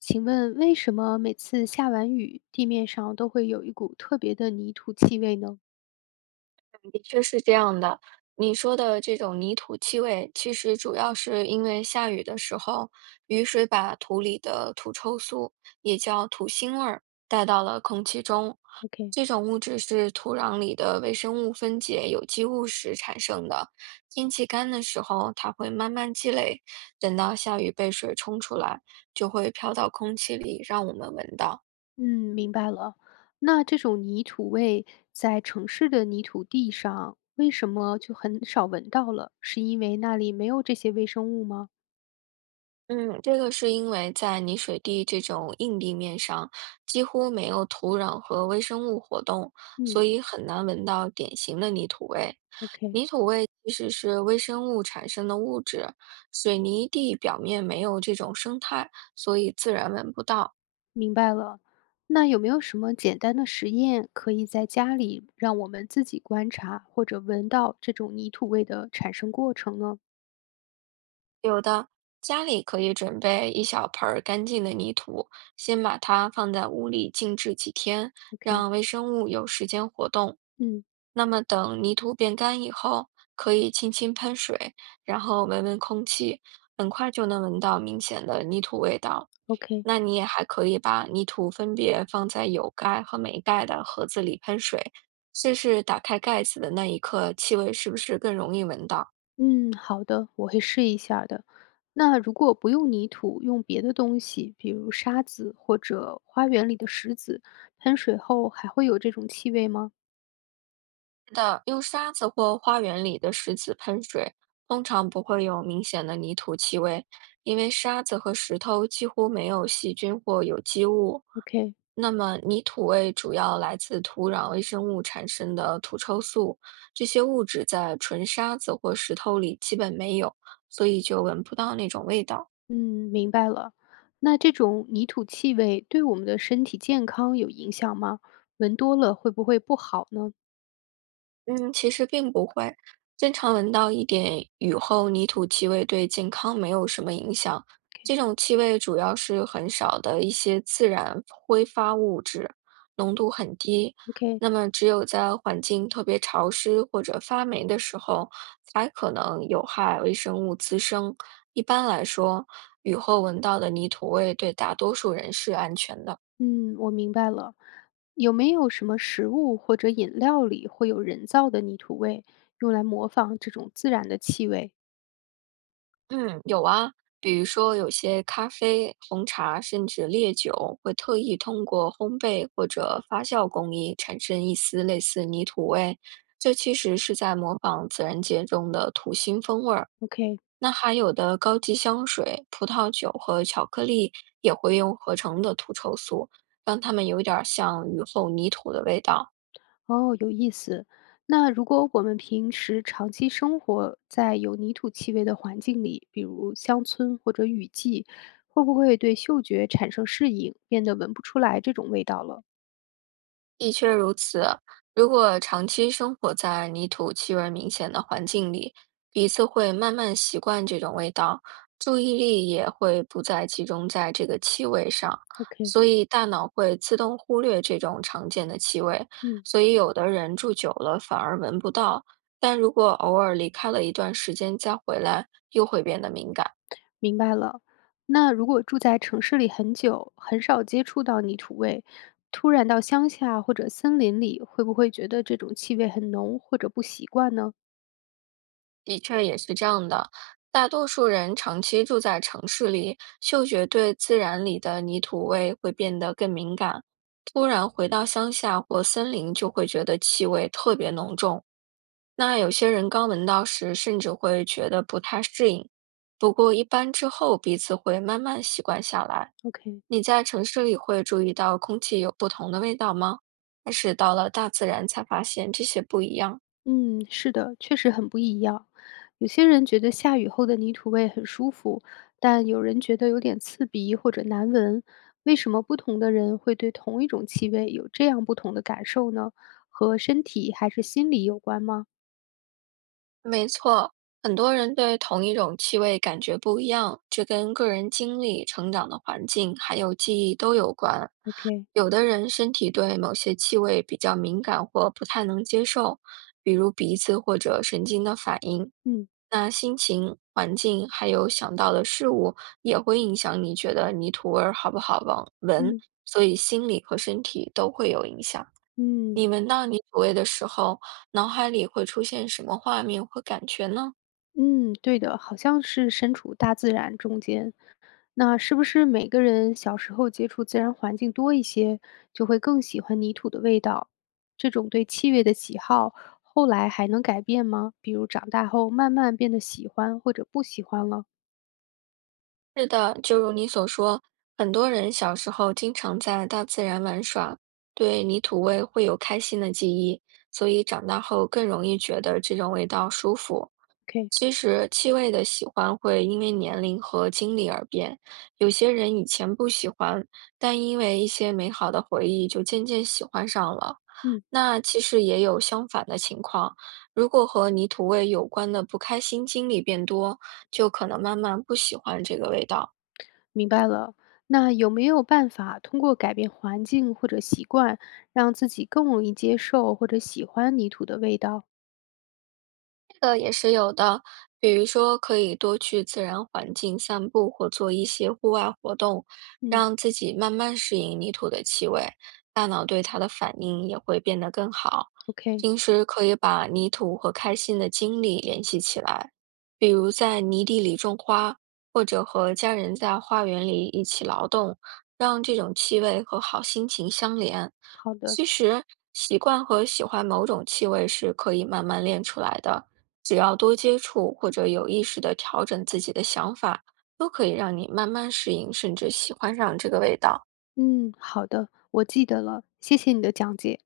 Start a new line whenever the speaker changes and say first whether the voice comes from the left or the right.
left: 请问为什么每次下完雨，地面上都会有一股特别的泥土气味呢
right: 的确是这样的，你说的这种泥土气味，其实主要是因为下雨的时候，雨水把土里的土臭素，也叫土腥味儿，带到了空气中。
left: ？OK，
right: 这种物质是土壤里的微生物分解有机物时产生的。天气干的时候，它会慢慢积累，等到下雨被水冲出来，就会飘到空气里，让我们闻到。
left: 嗯，明白了。那这种泥土味在城市的泥土地上，为什么就很少闻到了？是因为那里没有这些微生物吗？
right: 嗯，这个是因为在泥水地这种硬地面上，几乎没有土壤和微生物活动，
left: 嗯
right: 所以很难闻到典型的泥土味。
left: ，OK，
right: 泥土味其实是微生物产生的物质，水泥地表面没有这种生态，所以自然闻不到。
left: 明白了。那有没有什么简单的实验可以在家里让我们自己观察或者闻到这种泥土味的产生过程呢
right: 家里可以准备一小盆儿干净的泥土，先把它放在屋里静置几天，
left: ？OK，
right: 让微生物有时间活动。
left: 嗯
right: 那么等泥土变干以后，可以轻轻喷水，然后闻闻空气，很快就能闻到明显的泥土味道。
left: ，OK。
right: 那你也还可以把泥土分别放在有盖和没盖的盒子里喷水，试试打开盖子的那一刻，气味是不是更容易闻到。
left: 嗯，好的，我会试一下儿的。那如果不用泥土，用别的东西，比如沙子或者花园里的石子，喷水后还会有这种气味吗
right: 的，用沙子或花园里的石子喷水，通常不会有明显的泥土气味，因为沙子和石头几乎没有细菌或有机物。
left: ？OK，
right: 那么，泥土味主要来自土壤微生物产生的土臭素，这些物质在纯沙子或石头里基本没有，所以就闻不到那种味道。
left: 嗯，明白了。那这种泥土气味对我们的身体健康有影响吗？闻多了会不会不好呢
right: 嗯，其实并不会。经常闻到一点雨后泥土气味，对健康没有什么影响。这种气味主要是很少的一些自然挥发物质，浓度很低。
left: ？OK，
right: 那么，只有在环境特别潮湿或者发霉的时候，才可能有害微生物滋生。一般来说，雨后闻到的泥土味对大多数人是安全的。
left: 嗯，我明白了。有没有什么食物或者饮料里会有人造的泥土味，用来模仿这种自然的气味
right: 嗯，有啊，比如说有些咖啡、红茶，甚至烈酒，会特意通过烘焙或者发酵工艺产生一丝类似泥土味，这其实是在模仿自然界中的土腥风味儿。
left: ？OK。
right: 那还有的高级香水、葡萄酒和巧克力也会用合成的土臭素，让它们有点儿像雨后泥土的味道。
left: 哦，有意思。那如果我们平时长期生活在有泥土气味的环境里，比如乡村或者雨季，会不会对嗅觉产生适应，变得闻不出来这种味道了
right: 的确如此，如果长期生活在泥土气味明显的环境里，鼻子会慢慢习惯这种味道，注意力也会不再集中在这个气味上，
left: ？OK，
right: 所以大脑会自动忽略这种常见的气味。
left: 嗯，
right: 所以有的人住久了反而闻不到，但如果偶尔离开了一段时间再回来，又会变得敏感。
left: 明白了。那如果住在城市里很久，很少接触到泥土味，突然到乡下或者森林里，会不会觉得这种气味很浓或者不习惯呢
right: 的确也是这样的。大多数人长期住在城市里，嗅觉对自然里的泥土味会变得更敏感。突然回到乡下或森林，就会觉得气味特别浓重。那有些人刚闻到时，甚至会觉得不太适应。不过一般之后，鼻子会慢慢习惯下来。
left: ？OK，
right: 你在城市里会注意到空气有不同的味道吗？还是到了大自然才发现这些不一样？
left: 嗯，是的，确实很不一样。有些人觉得下雨后的泥土味很舒服，但有人觉得有点刺鼻或者难闻。为什么不同的人会对同一种气味有这样不同的感受呢？和身体还是心理有关吗
right: 没错，很多人对同一种气味感觉不一样，这跟个人经历、成长的环境还有记忆都有关。
left: ？OK，
right: 有的人身体对某些气味比较敏感或不太能接受，比如鼻子或者神经的反应。
left: 嗯
right: 那心情、环境还有想到的事物也会影响你觉得泥土味儿好不好闻，
left: 嗯
right: 所以心理和身体都会有影响。
left: 嗯。
right: 你闻到泥土味的时候，脑海里会出现什么画面或感觉呢？
left: 嗯，对的，好像是身处大自然中间。那是不是每个人小时候接触自然环境多一些，就会更喜欢泥土的味道？这种对气味的喜好，后来还能改变吗？比如长大后慢慢变得喜欢或者不喜欢了
right: 是的，就如你所说，很多人小时候经常在大自然玩耍，对泥土味会有开心的记忆，所以长大后更容易觉得这种味道舒服。
left: ？OK，
right: 其实气味的喜欢会因为年龄和经历而变，有些人以前不喜欢，但因为一些美好的回忆，就渐渐喜欢上了。
left: 嗯，
right: 那其实也有相反的情况，如果和泥土味有关的不开心经历变多，就可能慢慢不喜欢这个味道。
left: 明白了。那有没有办法通过改变环境或者习惯，让自己更容易接受或者喜欢泥土的味道？
right: 也是有的，比如说可以多去自然环境散步，或做一些户外活动，
left: 嗯
right: 让自己慢慢适应泥土的气味，大脑对它的反应也会变得更好。
left: ，OK，
right: 平时可以把泥土和开心的经历联系起来，比如在泥地里种花，或者和家人在花园里一起劳动，让这种气味和好心情相连。
left: 好的。
right: 其实，习惯和喜欢某种气味是可以慢慢练出来的。只要多接触或者有意识的调整自己的想法，都可以让你慢慢适应，甚至喜欢上这个味道。
left: 嗯，好的，我记得了，谢谢你的讲解。